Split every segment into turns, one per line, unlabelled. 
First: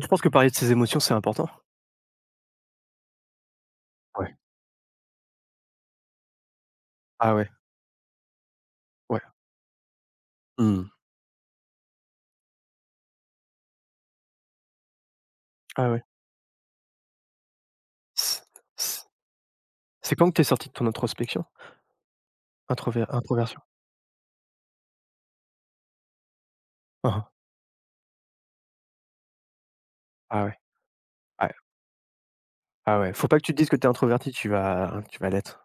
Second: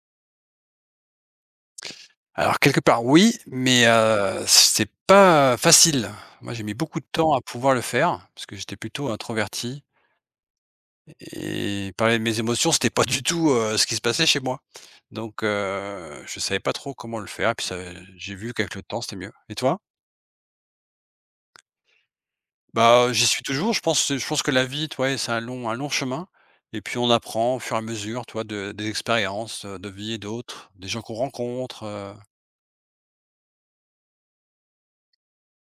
Tu penses que parler de ses émotions, c'est important?
Alors quelque part oui, mais
Ouais.
c'est pas facile. Moi, j'ai mis beaucoup de temps
Ah
à
ouais,
pouvoir le faire, parce que j'étais plutôt
ouais.
introverti
Mmh.
et parler de mes émotions, c'était pas du tout, ce qui se passait chez moi. Donc
Ah ouais.
heu, je savais pas trop comment le faire et puis ça j'ai
C
vu qu'avec le temps,
c
c'était mieux. Et toi?
c'est quand que t'es sorti de ton introspection?
Bah, j'y suis
Introversion?
toujours, je pense que la vie, toi, c'est un long chemin et puis on
Mmh.
apprend au fur et à mesure, toi, de des expériences, de vie et
Ah ouais,
d'autres, des gens qu'on
ah ouais,
rencontre,
ah ouais. Faut pas que tu te dises que t'es introverti, tu vas l'être.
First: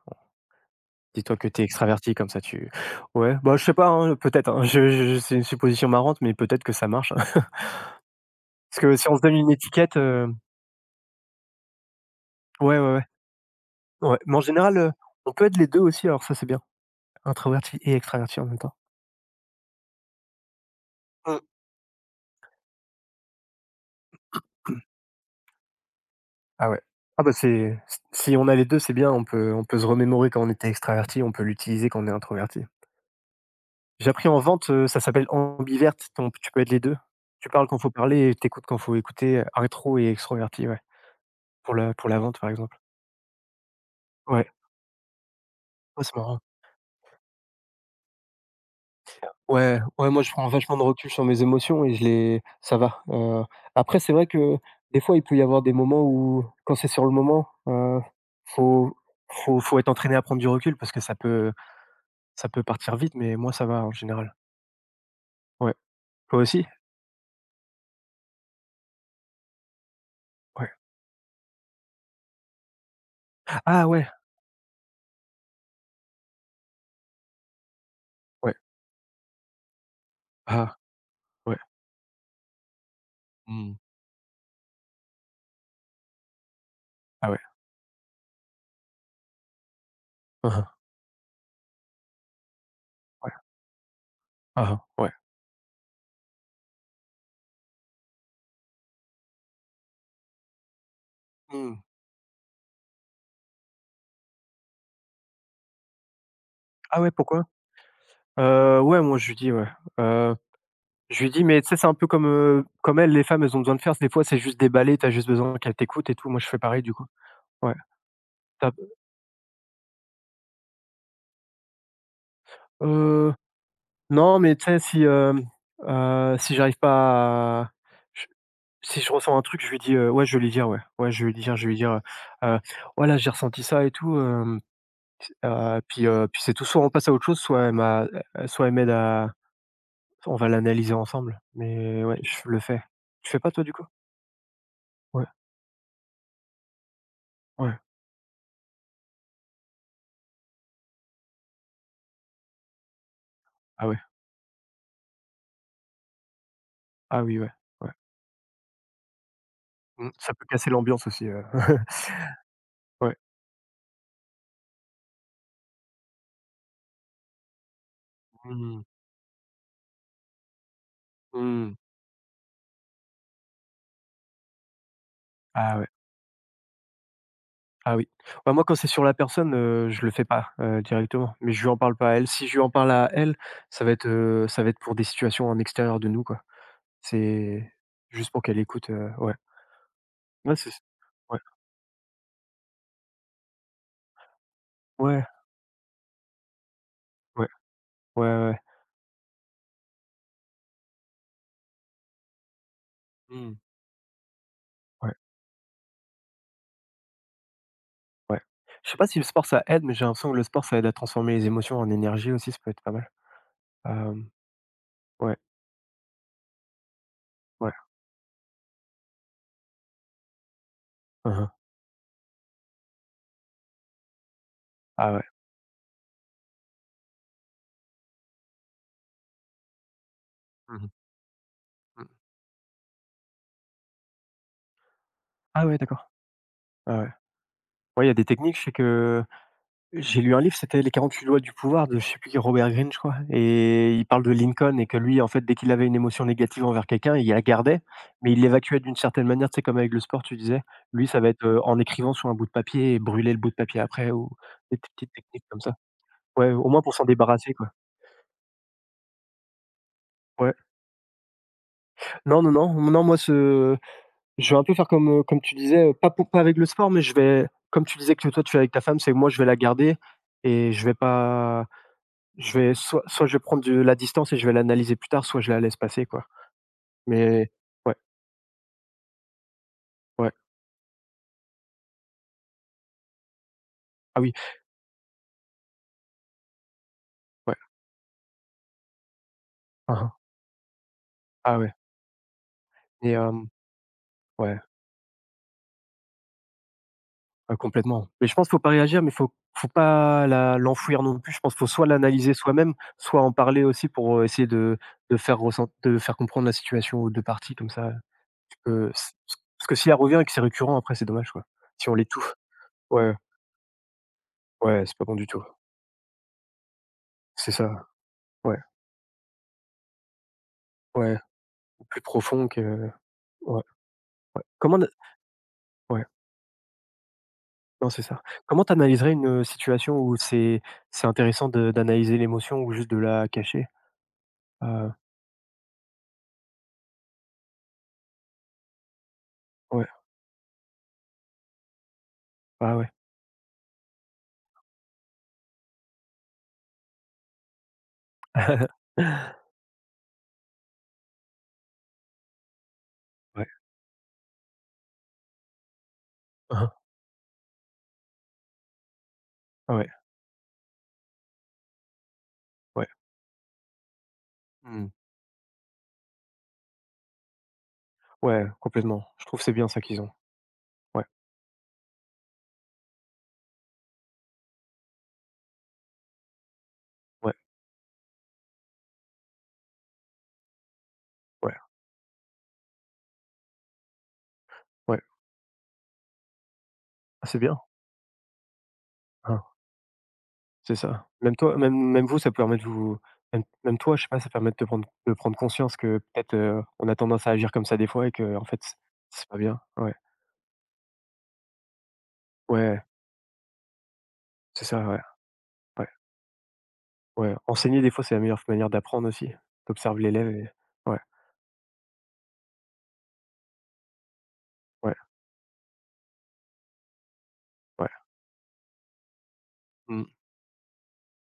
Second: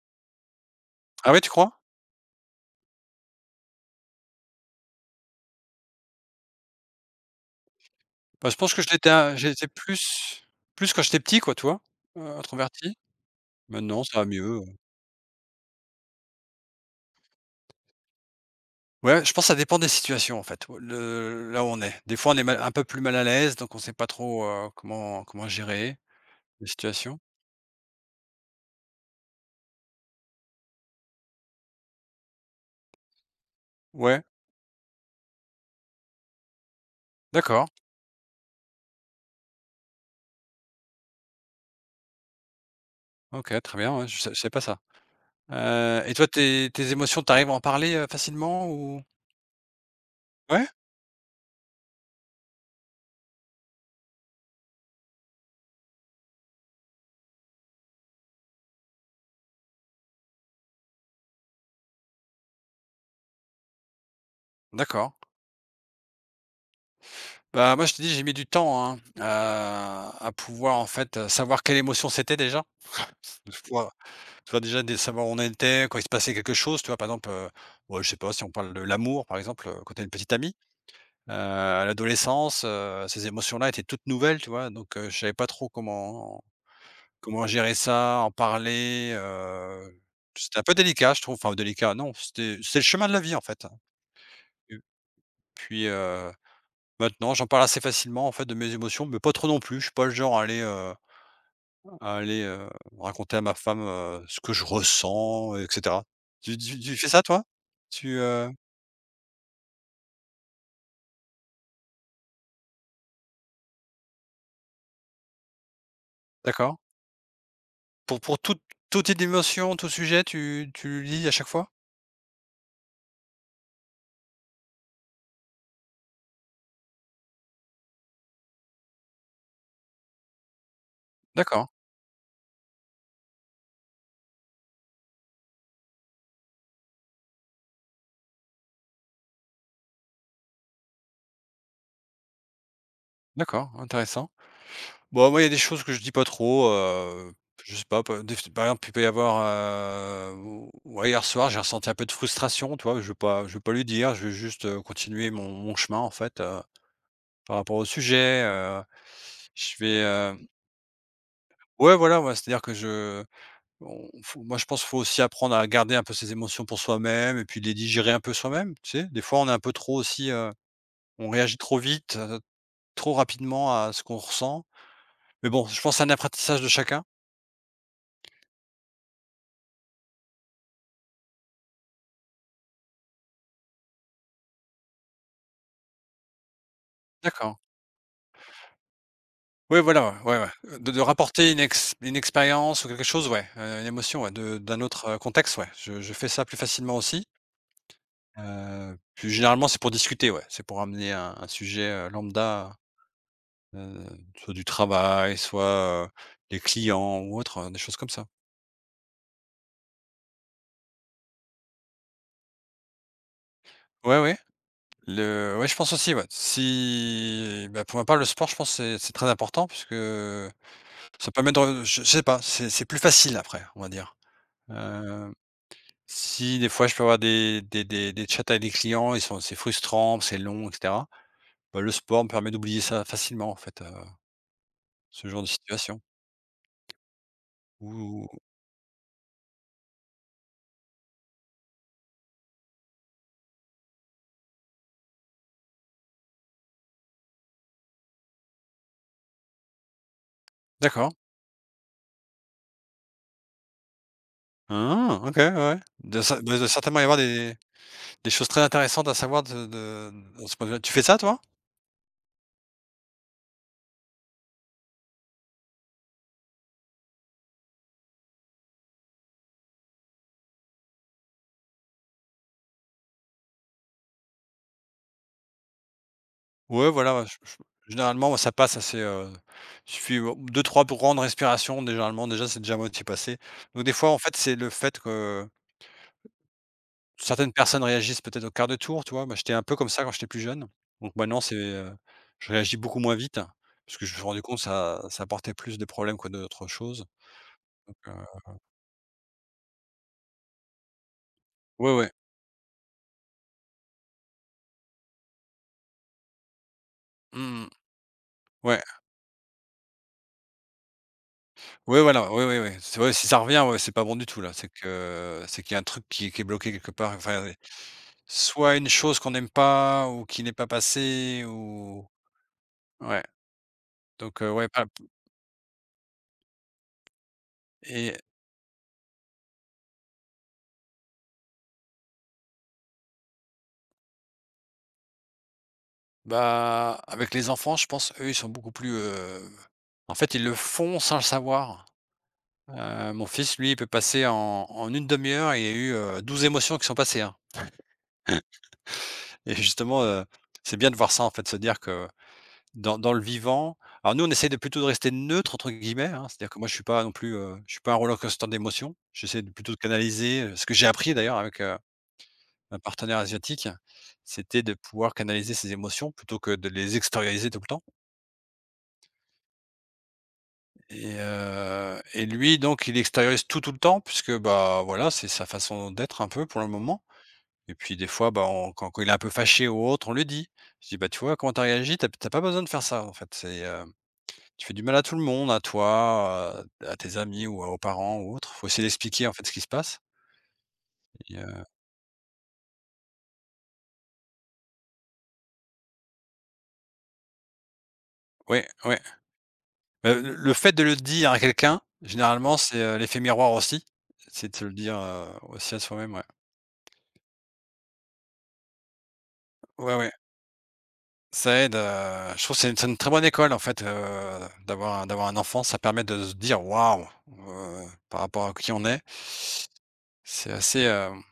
ah
Dis-toi
ouais,
que
tu
t'es
crois?
extraverti comme ça tu Ouais, bah, je sais pas, hein, peut-être, hein, je c'est une supposition marrante, mais peut-être que ça marche.
Bah, je pense
Parce
que
que si
j'étais
on se donne
un
une
j'étais
étiquette,
plus plus quand j'étais petit quoi, tu vois?
ouais, ouais,
Introverti.
ouais.
Maintenant
Ouais,
ça va
mais en
mieux. Ouais.
général, on peut être les 2 aussi, alors ça, c'est bien. Introverti et extraverti en même temps.
Ouais, je pense que ça dépend des situations en fait, ouais,
Mmh.
le là où on est. Des fois on est mal un peu plus mal à l'aise, donc on sait pas trop, comment gérer les
Ah ouais.
situations.
Ah bah, c'est s si on a les deux, c'est bien. On peut se remémorer quand on était extraverti, on peut l'utiliser quand on est introverti. J'ai
Ouais,
appris en vente, ça s'appelle ambiverte. Ton Tu peux être les 2. Tu parles
d'accord.
quand faut parler et t'écoutes quand faut écouter, rétro et extroverti, ouais, pour la vente, par exemple.
OK, très bien, ouais, je
Ouais.
savais pas ça.
Ouais,
Et
c'est
toi,
marrant.
tes émotions, t'arrives à en parler, facilement ou
Ouais, ouais, moi, je prends
ouais?
vachement de recul sur mes émotions et je les ça va. Après, c'est vrai que des fois, il peut y avoir des moments où, quand c'est sur le moment, faut faut être entraîné à prendre du recul parce que ça ça peut partir vite. Mais moi, ça va en général.
D'accord.
Ouais. Toi aussi?
Bah, moi je te dis, j'ai mis du temps, hein, à
Ouais.
pouvoir en fait, savoir quelle émotion c'était déjà.
Ah ouais,
Tu vois déjà des savoir où on était, quand il se passait quelque chose, tu vois? Par exemple, ouais, je sais pas si on
ouais.
parle de l'amour, par exemple, quand tu une petite amie,
Ah ouais.
à l'adolescence, ces émotions-là
Mmh.
étaient toutes nouvelles, tu vois? Donc, je savais pas trop comment
Ah ouais.
comment gérer ça, en parler,
Ah
c'était un
hein.
peu délicat, je trouve. Enfin délicat, non, c'était c'est le chemin de la
Ouais.
vie, en fait, hein.
Ah
Et
hein. Ouais.
puis, maintenant, j'en parle assez facilement, en fait, de mes émotions, mais pas trop non plus. Je suis pas le genre à aller,
Mmh.
à aller, raconter à ma femme, ce que je ressens et cetera. Tu
Ah
fais
ouais,
ça toi?
pourquoi?
Tu,
Ouais, moi, je lui dis, ouais. Heu, je lui dis, mais tu sais, c'est un peu comme, comme elles, les femmes, elles ont besoin de faire. Des fois, c'est juste déballer. T'as juste besoin qu'elles t'écoutent et tout. Moi, je fais
d'accord.
pareil, du coup. Ouais.
Pour toute
Tu as
toute tes émotions, tout sujet, tu le dis à chaque fois?
Non, mais tu sais, si, si j'arrive pas à je si je ressens un truc, je lui dis, ouais, je vais lui dire, ouais. Ouais, je vais lui dire, je vais
D'accord,
lui dire, heu: «Heu, voilà, j'ai ressenti ça et tout.» Puis c'est tout. Soit on passe à autre chose, soit elle m'aide à... on va l'analyser ensemble. Mais ouais, je le fais. Tu fais pas, toi,
d'accord,
du coup?
intéressant.
Ouais,
Bon, moi, il y a des choses que je dis pas trop, je
ouais.
sais pas, par des par exemple, il peut y avoir, ou ouais, hier soir, j'ai ressenti un peu de frustration, tu vois? Je vais pas lui
Ah ouais.
dire, je vais juste, continuer mon chemin, en fait,
Ah oui, ouais,
par rapport au
ouais.
sujet, je vais,
Mmh, ça peut casser l'ambiance aussi.
ouais, voilà, ouais, c'est-à-dire que
Ouais.
je on faut moi, je pense qu'il faut aussi apprendre à garder un peu ses émotions pour soi-même et puis les digérer un peu soi-même,
Mmh.
tu sais? Des fois, on est un peu trop aussi, on réagit
Mmh.
trop vite, trop rapidement à ce qu'on ressent. Mais bon,
Ah
je
ouais.
pense que c'est un apprentissage de chacun.
Ah oui. Bah, moi, quand c'est sur la personne, je le fais pas, directement, mais je lui en parle pas à elle. Si je lui en parle à elle, ça va être pour des situations en extérieur de nous, quoi.
D'accord.
C'est juste pour qu'elle écoute, ouais.
Oui, voilà, ouais, ouais,
Ouais, c'est...
ouais. De
ouais.
rapporter une expérience ou quelque chose, ouais, une émotion, ouais, de d'un autre,
Ouais,
contexte, ouais. Je fais ça plus facilement aussi.
ouais, ouais, ouais, ouais.
Puis généralement, c'est pour discuter, ouais. C'est pour amener un sujet, lambda.
Mmh.
Heu, soit du
Ouais,
travail, soit, les clients ou autre, des choses comme ça.
ouais. Je sais pas si le sport ça aide, mais j'ai l'impression que le sport, ça aide à transformer les émotions en énergie aussi, ça peut être pas mal.
Ouais,
Hem,
ouais,
ouais,
le ouais, je pense aussi, ouais. Si
ouais.
bah, pour ma part, le sport, je pense, que c'est très important puisque
Hein
ça
hein.
permet de re- je sais pas, c'est plus facile après, on va dire.
Ah ouais.
Heu, si des fois je peux avoir des chats avec des clients, ils sont c'est frustrant, c'est long et
Mmh.
cetera. Bah, le
Mmh.
sport me permet d'oublier ça facilement en fait, ce genre de
Ah ouais,
situation.
d'accord. Ah ouais. Ouais, il y a des
Ou
techniques, je sais que... J'ai lu un livre, c'était Les 48 lois du pouvoir de je sais plus qui, Robert Greene, je crois, et il parle de Lincoln et que lui, en fait, dès qu'il avait une émotion négative envers quelqu'un, il la gardait, mais il l'évacuait d'une certaine manière. Tu sais, comme avec le sport, tu disais. Lui,
d'accord.
ça va être, en écrivant sur un bout de papier et brûler le bout de papier après, ou petites
Ah! OK,
techniques
ouais,
comme ça.
ouais. Doit cer
Ouais,
bah, doit
au moins pour
certainement y
s'en
avoir
débarrasser,
des
quoi.
Des choses très intéressantes à savoir de de
Ouais.
ce point de vue-là. Tu fais ça toi?
Non, non, non, non, moi, ce je vais un peu faire comme, comme tu disais, pas avec le sport, mais je vais, comme tu disais que toi tu fais avec ta femme, c'est que moi, je vais la garder et je vais pas... Je vais, soit je vais prendre de la distance et je vais l'analyser plus tard, soit je la laisse passer, quoi.
Ouais, voilà, ouais,
Mais
je
ouais,
généralement, moi, ça passe assez, il suffit,
ouais.
2-3 grandes respirations, dé généralement, déjà, c'est déjà à moitié passé. Donc des fois, en
Ah oui,
fait, c'est le fait que certaines
ouais.
personnes réagissent peut-être au quart de tour, tu vois? Moi, j'étais un peu comme
Hein,
ça
hein.
quand j'étais plus jeune. Donc maintenant, c'est,
Ah ouais.
je réagis beaucoup
et
moins vite
hem,
hein, parce que je me suis rendu compte
ouais,
que ça apportait plus de problèmes que d'autres choses.
ouais,
Donc
complètement.
heu,
Mais je pense qu'il faut pas réagir, mais faut pas la l'enfouir non plus. Je pense qu'il faut soit
ouais, ouais.
l'analyser soi-même, soit en parler aussi pour, essayer de faire ressent de faire comprendre la situation aux 2 parties comme
Mmh.
ça. Tu
Ouais.
peux s s Parce que si elle revient et que c'est récurrent, après c'est dommage, quoi. Si on
Ouais, voilà,
l'étouffe.
oui, oui, oui. C'est ouais,
Ouais,
si ça revient, ouais, c'est pas bon du tout là. C'est
ouais, c'est pas bon du tout.
que c'est qu'il y a un truc qui est bloqué quelque part. Enfin,
C'est
ouais.
ça, ouais,
Soit une chose qu'on n'aime pas ou qui n'est pas
ouais,
passée
plus
ou
profond que...
ouais.
ouais,
Donc
ouais.
heu, ouais,
Comment
pas
Ouais. Non, c'est
et
ça. Comment tu analyserais une, situation où c'est intéressant de d'analyser l'émotion ou juste de la cacher? Heu,
bah, avec les enfants, je pense, eux, ils sont beaucoup plus,
ouais,
en fait, ils le font sans le savoir.
ah ouais.
Mon fils, lui, il peut passer en 1/2 heure, il y a eu, 12 émotions qui sont passées, hein, et justement, c'est bien de voir ça, en fait, se dire que dans le
Ouais.
vivant, alors nous on essaie de plutôt de rester «neutre» entre guillemets, hein. C'est-à-dire
Hein
que moi
hein.
je suis pas non plus, je suis pas un roller coaster d'émotions. J'essaie de plutôt
Ah
de
ouais,
canaliser, ce que j'ai appris d'ailleurs avec, un
ouais.
partenaire asiatique, c'était de
Mmh.
pouvoir canaliser ses émotions plutôt que de les extérioriser tout le temps
Ouais, complètement. Je trouve que c'est bien ça qu'ils ont. Ouais,
et lui donc il extériorise tout, tout le temps puisque, bah, voilà, c'est sa façon d'être un peu pour le moment
ouais,
et puis des fois, bah, on quand il est un peu fâché ou autre, on lui dit. Je dis: «Bah, tu vois comment
ouais,
tu as réagi, tu as pas besoin de faire ça en fait, c'est,» Tu fais du mal
ouais.
à tout le monde, à toi, à tes
Ah c'est
amis
bien,
ou aux parents ou autres. Faut essayer d'expliquer, en
hein,
fait, ce qui se passe
c'est ça. Même
et
toi, même vous, ça permet de vous... même toi, je sais pas, ça permet de prendre conscience que peut-être, on a tendance à agir comme ça des fois, et que, en fait,
ouais, ouais.
c'est pas bien. Ouais,
Le fait de le dire à quelqu'un, généralement, c'est,
ouais,
l'effet miroir aussi. C'est de
c'est
se le
ça, ouais,
dire,
ouais.
aussi à soi-même, ouais.
Ouais, enseigner des fois, c'est la meilleure manière d'apprendre aussi.
Ouais,
Tu...
ouais,
l'élève, et ouais,
ça aide, je trouve que c'est une très bonne école, en fait,
ouais,
d'avoir un enfant. Ça permet de se dire: «Waouh!»,
ouais,
par rapport à qui on est.
mmh,
C'est assez,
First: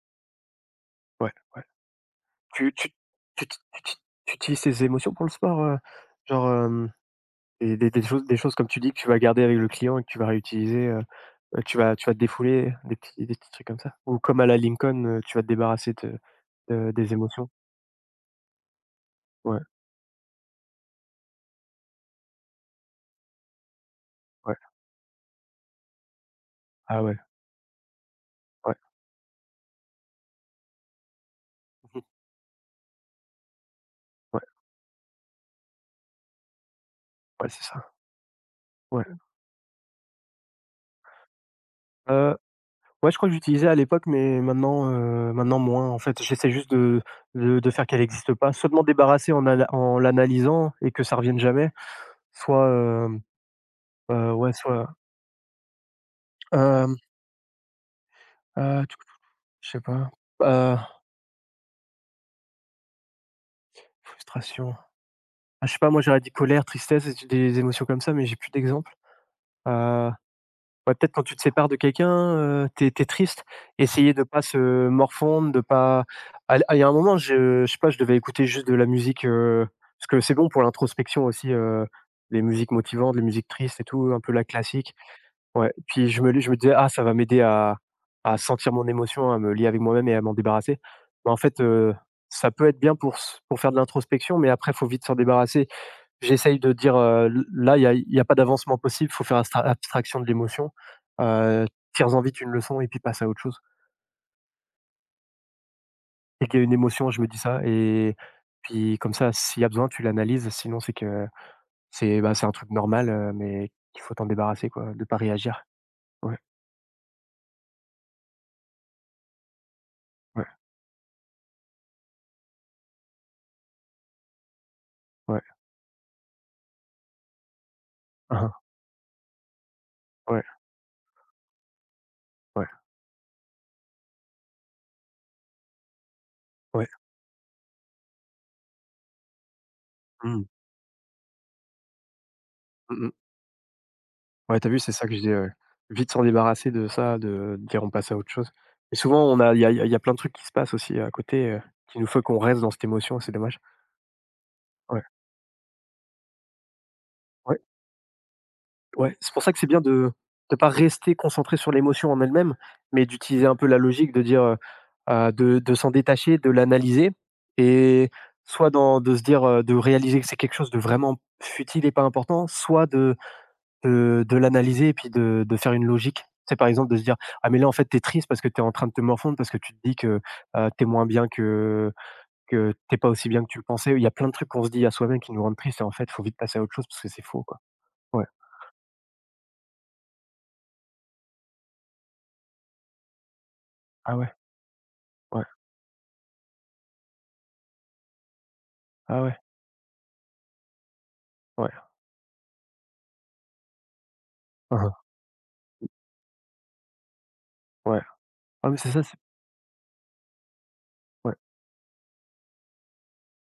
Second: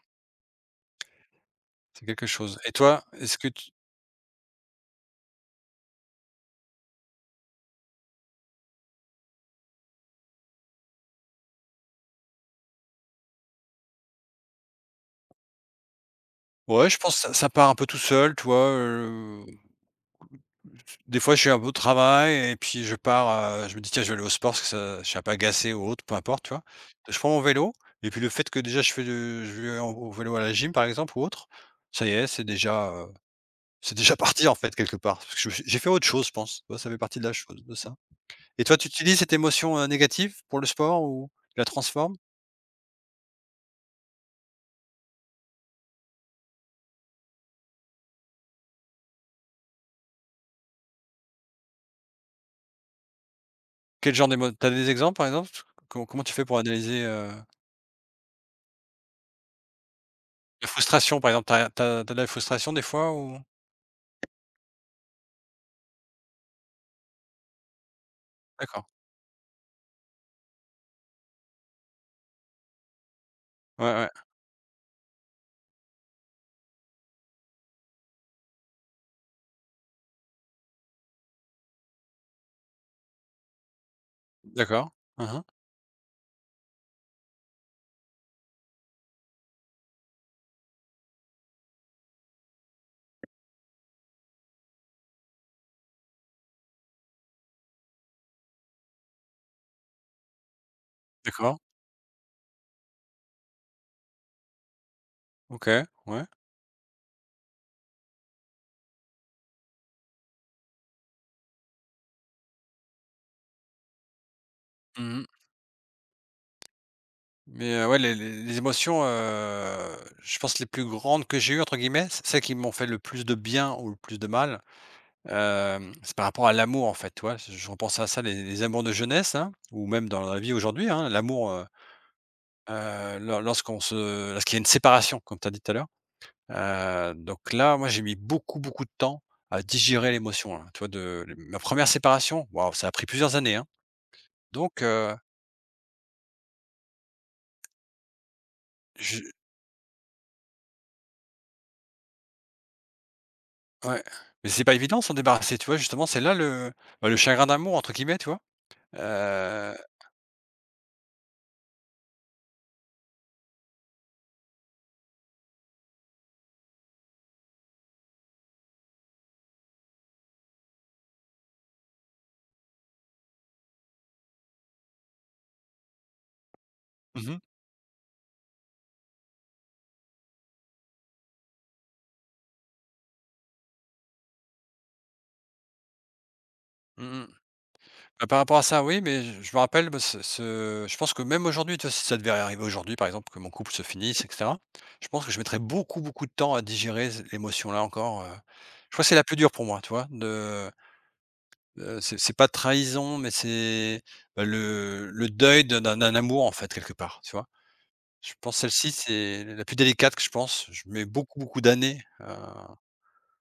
ouais, ouais.
c'est quelque chose et
Tu tu
toi, est-ce
tu
que
tu
tu
tu tu utilises tes émotions pour le sport? Genre, des choses comme tu dis que tu vas garder avec le client et que tu vas réutiliser, tu vas te défouler, des petits trucs comme ça? Ou comme à la Lincoln, tu vas te débarrasser de
ouais,
de
je
des
pense que ça
émotions?
part un peu tout seul, toi. euh,
Ouais,
Des fois, je suis un peu au travail et puis je pars, je me dis: «Tiens, je vais aller au sport
ouais.
parce que ça je suis un peu agacé ou autre», peu importe, tu vois?
Ah ouais,
Je prends mon vélo et puis le fait que
ouais.
déjà je fais de je vais en au vélo à la gym, par exemple, ou autre, ça y
Mmh.
est, c'est déjà
Ouais,
parti, en fait, quelque part. Parce que je me suis j'ai fait autre chose, je pense. Tu vois, ça fait partie de la
ouais, c'est
chose de
ça.
ça. Et toi, tu
Ouais.
utilises cette émotion, négative pour le sport ou tu la transformes?
Heu Ouais, je crois que j'utilisais à l'époque, mais maintenant, maintenant moins, en fait. J'essaie juste de faire qu'elle existe pas, soit de m'en débarrasser en l'analysant et que ça revienne jamais, soit,
Quel genre
ouais,
d'émo t'as des
soit,
exemples, par exemple? Com comment tu fais pour
hem,
analyser,
heu, je sais pas,
la
heu,
frustration, par exemple? T'as t'as tu de la frustration des fois ou?
frustration. Ah, je sais pas, moi j'aurais dit colère, tristesse, des émotions comme ça, mais j'ai plus
D'accord.
d'exemple. Ouais, peut-être quand tu te sépares de quelqu'un, tu es triste,
Ouais, ouais.
essayer de pas se morfondre, de pas à il y a un moment, je sais pas, je devais écouter juste de la musique, parce que c'est bon pour l'introspection aussi, les musiques motivantes, les musiques tristes et tout, un peu la
D'accord.
classique.
Mmh.
Ouais, puis je me disais: «Ah, ça va m'aider à sentir mon émotion, à me lier avec moi-même et à m'en débarrasser». Mais en fait, ça peut être bien pour s pour faire de l'introspection, mais après, faut vite s'en débarrasser. J'essaye de dire, là, il y a pas d'avancement possible, faut faire astra abstraction de l'émotion.
D'accord,
Heu, Tires-en vite une leçon et puis passe à autre chose.
OK, ouais.
Dès qu'il y a une émotion, je me dis ça, et puis comme ça, s'il y a besoin, tu l'analyses, sinon c'est que c'est un truc normal, mais qu'il faut t'en débarrasser, quoi, de pas
Mmh.
réagir. Ouais,
Mais ouais, les émotions, je
ouais,
pense les plus grandes que j'ai eues entre guillemets, c celles qui m'ont fait le plus de bien ou le plus de mal,
ouais.
c'est par rapport à l'amour en fait, tu vois? Je repense à ça,
Hein,
les
hein.
les amours de jeunesse, hein, ou même dans la
Ouais,
vie aujourd'hui, hein, l'amour,
ouais,
lor lorsqu'on se lorsqu'il y a une séparation, comme tu as dit tout à l'heure.
ouais.
Donc là, moi, j'ai mis beaucoup, beaucoup de temps à digérer
Mmh.
l'émotion, hein, tu vois? De ma première séparation, waouh, ça a
Mmh
pris
mh.
plusieurs années, hein.
Ouais, tu vu,
Donc
c'est ça
heu,
que je dis, ouais. Vite s'en débarrasser de ça, de dire: «On passe à autre chose». Et
je
souvent on a il y a plein de trucs qui se passent aussi à côté, qui nous fait qu'on reste dans cette émotion, c'est dommage.
ouais, mais c'est pas évident
Ouais,
de s'en débarrasser, tu vois? Justement, c'est là le bah, le «chagrin
ouais,
d'amour» entre guillemets, tu vois?
ouais. C'est pour ça que c'est
Heu,
bien de pas rester concentré sur l'émotion en elle-même, mais d'utiliser un peu la logique de dire, de s'en détacher, de l'analyser et soit dans de se dire, de réaliser que c'est quelque chose de vraiment futile et pas important, soit de l'analyser et puis de faire une logique. C'est, par exemple, de se dire:
mmh mh.
«Ah mais là, en fait, t'es triste parce que t'es en train de te morfondre, parce que tu te dis que, tu moins bien que t'es pas aussi bien que tu le pensais». Il y a plein de trucs qu'on se dit à soi-même qui nous rendent tristes, et en fait, faut vite passer à autre chose parce que c'est
Mmh.
faux, quoi. Ouais.
Bah, par rapport à ça, oui, mais je me rappelle, bah, ce ce je pense que même aujourd'hui, tu vois, si ça devait arriver aujourd'hui, par exemple, que mon couple se
Ah
finisse et
ouais,
cetera, je pense que je
ouais.
mettrais beaucoup, beaucoup de temps à digérer z l'émotion-là encore. Je crois que c'est
Ah
la plus
ouais,
dure pour moi, tu vois? De,
ouais.
c'est pas trahison, mais c'est, bah,
Hein, hein,
le deuil d'un d'un amour, en fait, quelque part, tu vois?
ouais.
Je pense
Ah mais
celle-ci,
c'est ça, c'est...
c'est la plus délicate que je pense. Je mets
ouais.
beaucoup, beaucoup d'années,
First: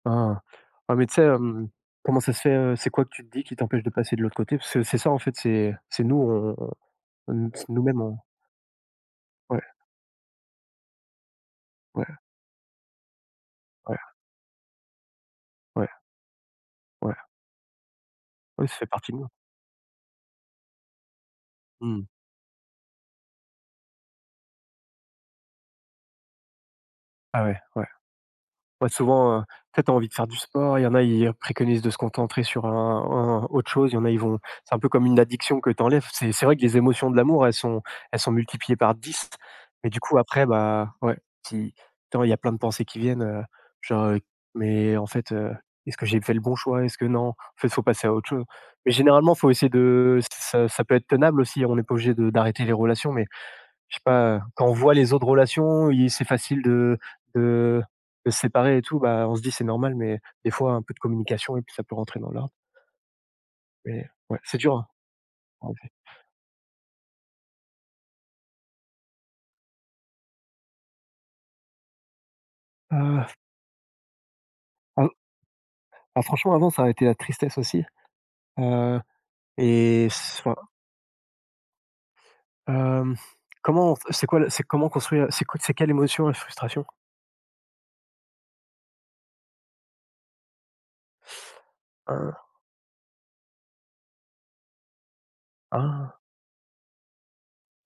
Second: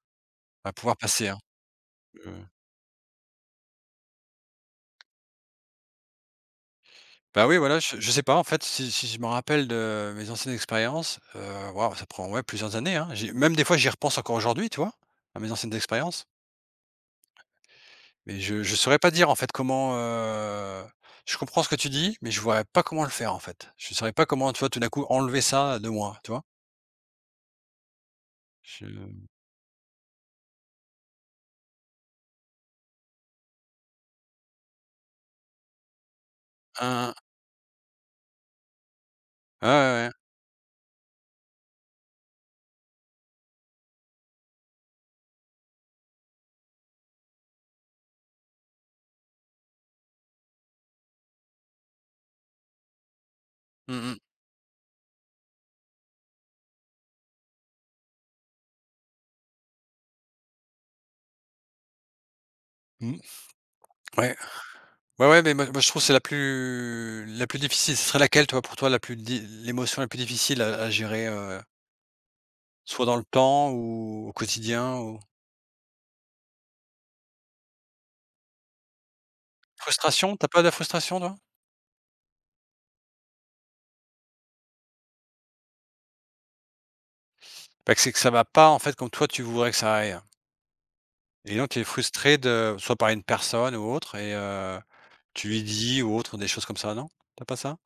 Hein, hein.
à
Ah
pouvoir
mais tu sais,
passer, hein,
comment ça se
heu,
fait, c'est quoi que tu te dis qui t'empêche de passer de l'autre côté? Parce que c'est ça, en fait, c'est nous, on
bah,
on
oui,
c'est
voilà, je
nous-mêmes,
je
on...
sais pas, en fait, si je me
ouais,
rappelle de mes anciennes expériences, waouh, ça
ouais,
prend, ouais, plusieurs années, hein. J'y même des fois, j'y
ouais,
repense encore aujourd'hui, tu vois? À mes anciennes
ouais,
expériences,
ouais.
mais je
Oui, ça
je
fait
saurais pas
partie de nous.
dire, en fait, comment, je comprends ce que tu
Mmh.
dis, mais je ne vois pas comment le faire, en fait. Je ne saurais pas comment, tu vois, tout d'un coup, enlever ça de moi, tu vois?
Ah ouais, ouais.
Je
Ouais, souvent, tu sais, tu envie de faire du sport, il y en a, ils préconisent de se concentrer sur un autre chose, il y en a, ils vont... c'est un peu comme une addiction que t'enlèves. C'est vrai que les émotions
un
de l'amour, elles sont... elles sont multipliées par 10.
ouais,
Mais
ouais,
du
ouais.
coup, après, bah, ouais, si tant il y a plein de pensées qui viennent, genre, «Mais en fait, est-ce que j'ai fait le bon choix? Est-ce que non?» En fait, faut passer à autre chose. Mais généralement, faut essayer de ça ça peut être tenable aussi, on n'est pas obligé de d'arrêter les relations, mais je sais
Mmh mh.
pas, quand on voit les autres relations, il c'est facile de de se séparer et tout, bah, on se dit: «C'est normal», mais des fois un peu de communication et puis ça peut rentrer dans l'ordre.
Mmh.
Mais
Ouais.
ouais, c'est dur, hein,
Ouais, ouais, mais moi
en
moi je
effet.
trouve que c'est la plus difficile. Ce serait laquelle toi, pour toi, la plus di l'émotion la plus difficile à gérer, soit dans le
Heu,
temps ou au quotidien
ah
ou
ah, franchement, avant ça a été la tristesse aussi, heu et s
frustration? T'as
enfin,
pas de la frustration toi?
hem, comment c'est quoi le c'est comment construire c'est quoi c'est quelle émotion, la frustration?
Bah, que c'est que ça va pas en fait comme toi tu voudrais que ça aille et donc tu es
Heu,
frustré de soit par une personne ou autre et tu lui dis
ah,
ou autre des choses comme ça, non? T'as pas ça?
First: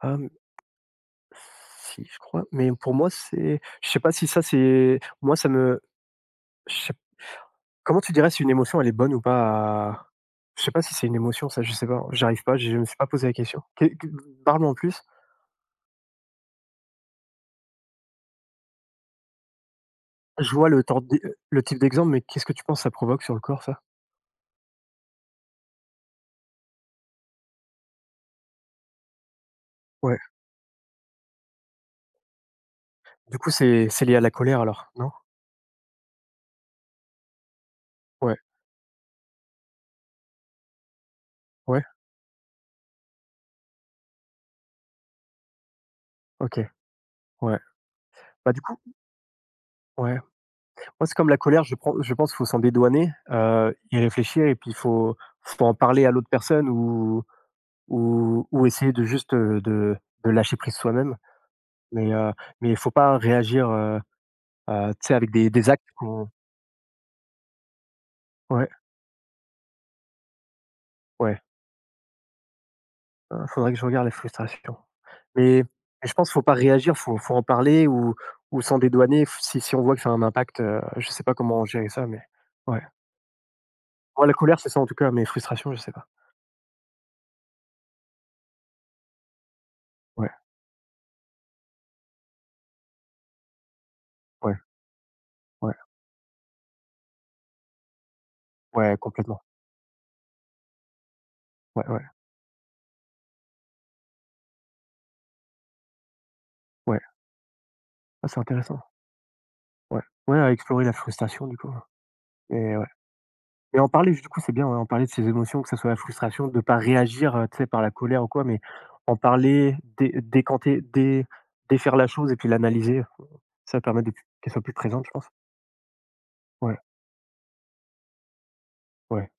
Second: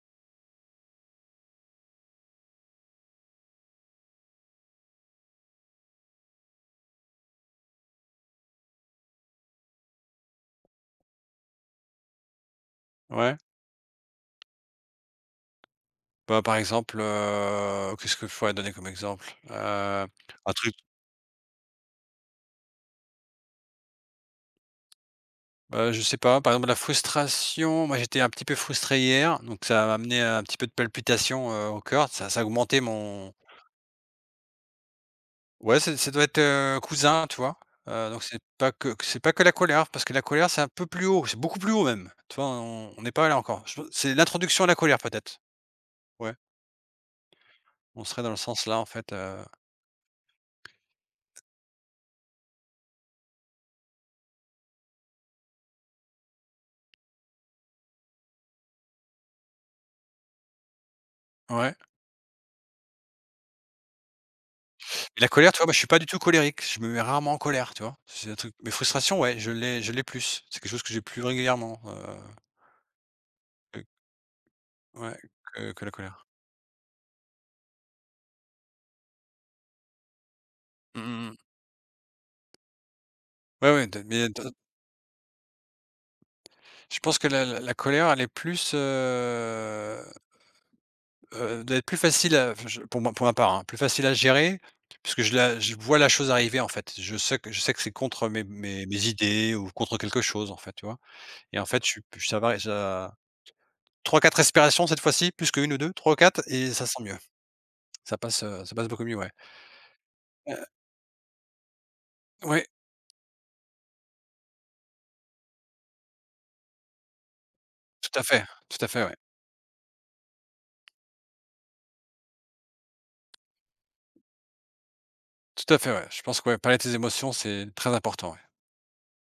ah, mmh, si, je crois, mais pour moi c'est... je sais pas si ça c'est moi ça me... je sais... Comment tu dirais si une émotion elle est bonne ou pas à... je sais pas si c'est une émotion, ça. Je sais pas, j'arrive pas, je me suis pas posé la
Ouais?
question. Qu'est que Parle-moi en plus.
Bah, par exemple, qu'est-ce que je pourrais donner comme exemple?
Je
Un
vois
truc
le tord d'é le type d'exemple, mais qu'est-ce que tu penses que ça provoque sur le corps, ça?
Je sais pas, par exemple la frustration, moi j'étais un petit peu frustré hier, donc ça m'a
Ouais.
amené un petit peu de palpitations, au cœur, ça a augmenté mon
Du coup, c'est lié à la colère, alors, non?
ouais ça doit être, cousin, tu vois? Donc
Ouais,
c'est pas que la colère, parce que la colère c'est un peu plus haut, c'est beaucoup plus
ouais,
haut même, tu vois? On n'est pas là encore. Je pense c'est l'introduction à la colère peut-être? Ouais,
OK, ouais.
on serait dans le
Bah, du
sens
coup,
là en fait,
ouais. Moi c'est comme la colère, je pense qu'il faut s'en dédouaner, y réfléchir, et puis il faut en parler à l'autre personne ou ou essayer de juste, de lâcher prise soi-même.
ouais.
Mais, heu, mais il faut pas réagir. Tu sais,
Et la
avec des
colère, tu vois,
des
moi, je
actes
suis pas du tout
qu'on...
colérique. Je me mets rarement en colère, tu vois? C'est un truc
ouais,
mes frustrations, ouais, je l'ai plus. C'est quelque chose que j'ai plus
ouais,
régulièrement,
faudrait que je
que
regarde les frustrations.
ouais,
Mais
que la
mais je
colère.
pense qu'il ne faut pas réagir, faut en parler ou s'en dédouaner. F Si on voit que ça a un impact,
Mmh
je sais
mh,
pas
mmh.
comment gérer ça, mais ouais.
Ouais, ouais, de
Moi,
mais
la
de
colère, c'est ça en tout cas, mais frustration, je sais pas.
je pense que la colère, elle est plus,
Ouais,
doit être plus facile à enfin, je pour moi, pour ma part, hein, plus facile à
ouais,
gérer puisque
ouais,
je vois la chose arriver, en fait. Je sais que c'est contre mes
ouais,
mes
complètement.
idées ou contre quelque chose, en fait, tu vois? Et en fait,
Ouais,
je suis
ouais,
p ça va, ça 3-4 respirations cette fois-ci, plus qu'une ou 2, 3, ou 4 et ça
ouais.
sent mieux.
Ah, c'est
Ça
intéressant.
passe beaucoup mieux, ouais.
Ouais, ouais, à
Heu,
explorer la frustration, du coup, ouais.
ouais,
et Et en parler, du coup, c'est bien, ouais, en parler de ses émotions, que ça soit la frustration de ne pas réagir, tu sais, par la
tout
colère
à
ou quoi,
fait,
mais
tout à fait,
en
ouais.
parler, dé décanter, dé défaire la chose et puis l'analyser, ça permet de qu'elle soit plus présente, je pense.
Tout à fait, ouais. Je pense que, ouais,
Ouais,
parler de ses émotions, c'est très important, ouais.
ouais.